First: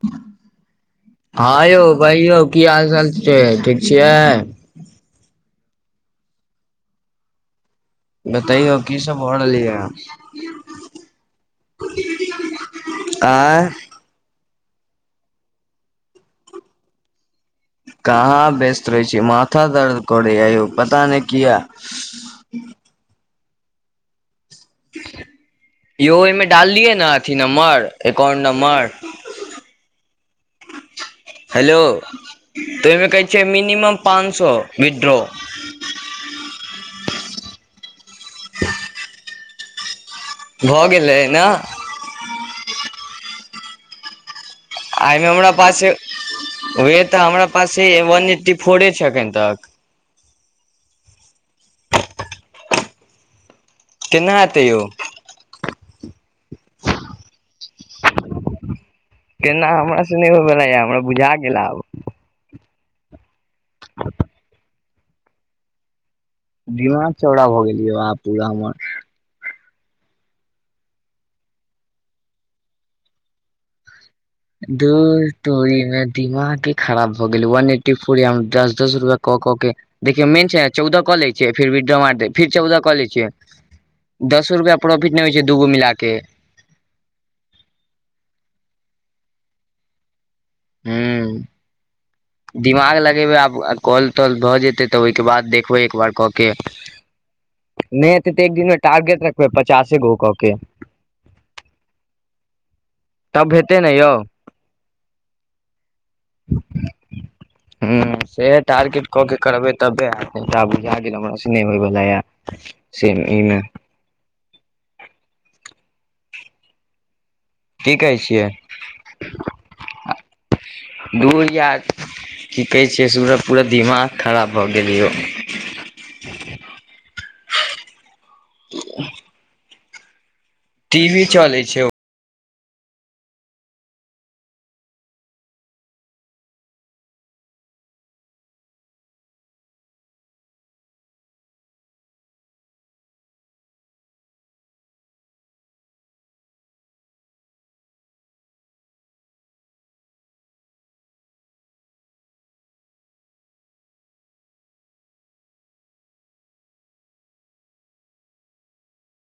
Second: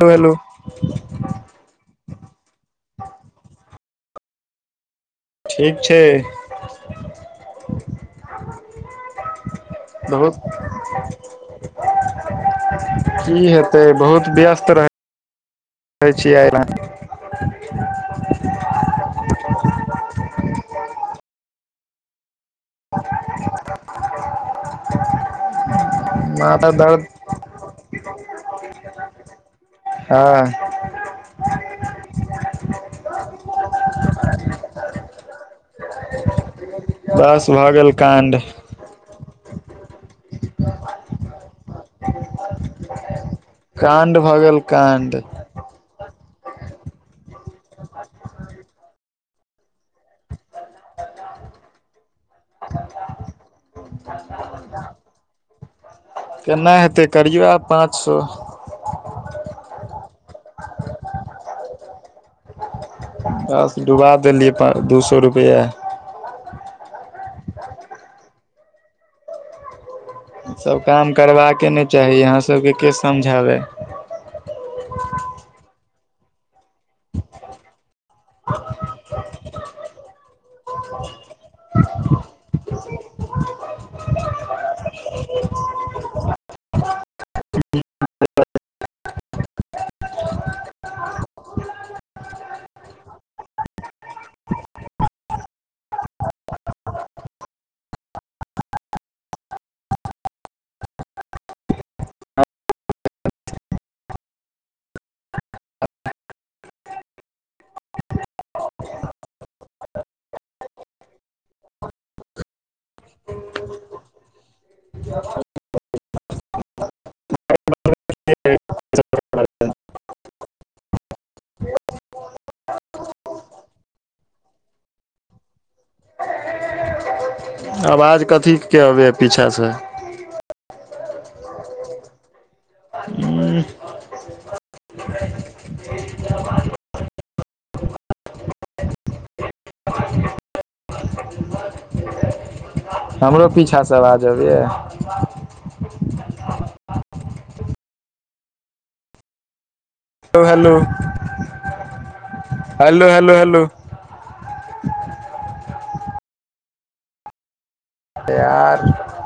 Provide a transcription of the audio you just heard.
hello [unintelligible] हँं यौ कहियौ की हालचाल छै ठीक छियै ठीक छै बताइौ की सब भऽ रहल यऽ बहुत की हेतै बहुत व्यस्त रह छिये आय [unintelligible] [unintelligible] कहाँ व्यस्त रहै छी माथा दर्द करैए यौ पता नहि किया [unintelligible] यो एमे डाल माथा लिए दर्द नऽ अथथि नम्बर एकाउंट नम्बर हँ हेलो तऽ ओहिमे कहै छियै मिनिमम पाँच सए विथड्रो बस भऽ गेल काण्ड [unintelligible] भऽ गेलै नऽ काण्ड भऽ गेल काण्ड एहिमे हमरा पास वह तऽ हमरा पास वन एट्टी फोरे छै एखन तक केना हेतै यौ केना हेतै करियो आब पाँच सए केना हमरा सऽ नहि होइवला या हमरा बुझा गेल आब बस डुबा देलियै पाँच दू सए रुपैआ दिमाग चौड़ा भऽ गेलियै आहाँ पूरा हमर ई सब काम करबाके नहि चाही अहाँ सबके के समझाबै घूर तोड़ीमे दिमागे खराब भऽ गेलै वन एट्टी फोर य दस दस रुपआ कऽ कऽ के देखियौ मेन छै ने चौदह कऽ लैिय फिर विड्रो मार फिर चौद कऽ ले छियै दसो रुपैआ प्रोफिट नहि होइ छै दूगो मिलाके हूं [inaudible] दिमाग लगेबै आब कॉल तल भऽ जेतै तऽ ओहिके बाद देखबै एकबार कऽ के नहि एते तऽ एक दिन मे टारगेट रखबे पचासे गो कऽ के तब हेतै नऽ यौ [inaudible] हू सेह टारगेट कऽ के करबै तबे हेत बुझा गेल हमरा स नहि होयवालला य से एहिमे की कहै छियै घूर यार की कहै छै से [unintelligible] पूरा दिमाग खराब भऽ गेलै यौ आवाज कथीके अबै हइ पीछाँ सऽ टीवी चले छै हू [inaudible] [inaudible] हमरो पीछा सँ आबाज अबैय हेलो [inaudible] हेलो हेलो हेलो प्यार [inaudible]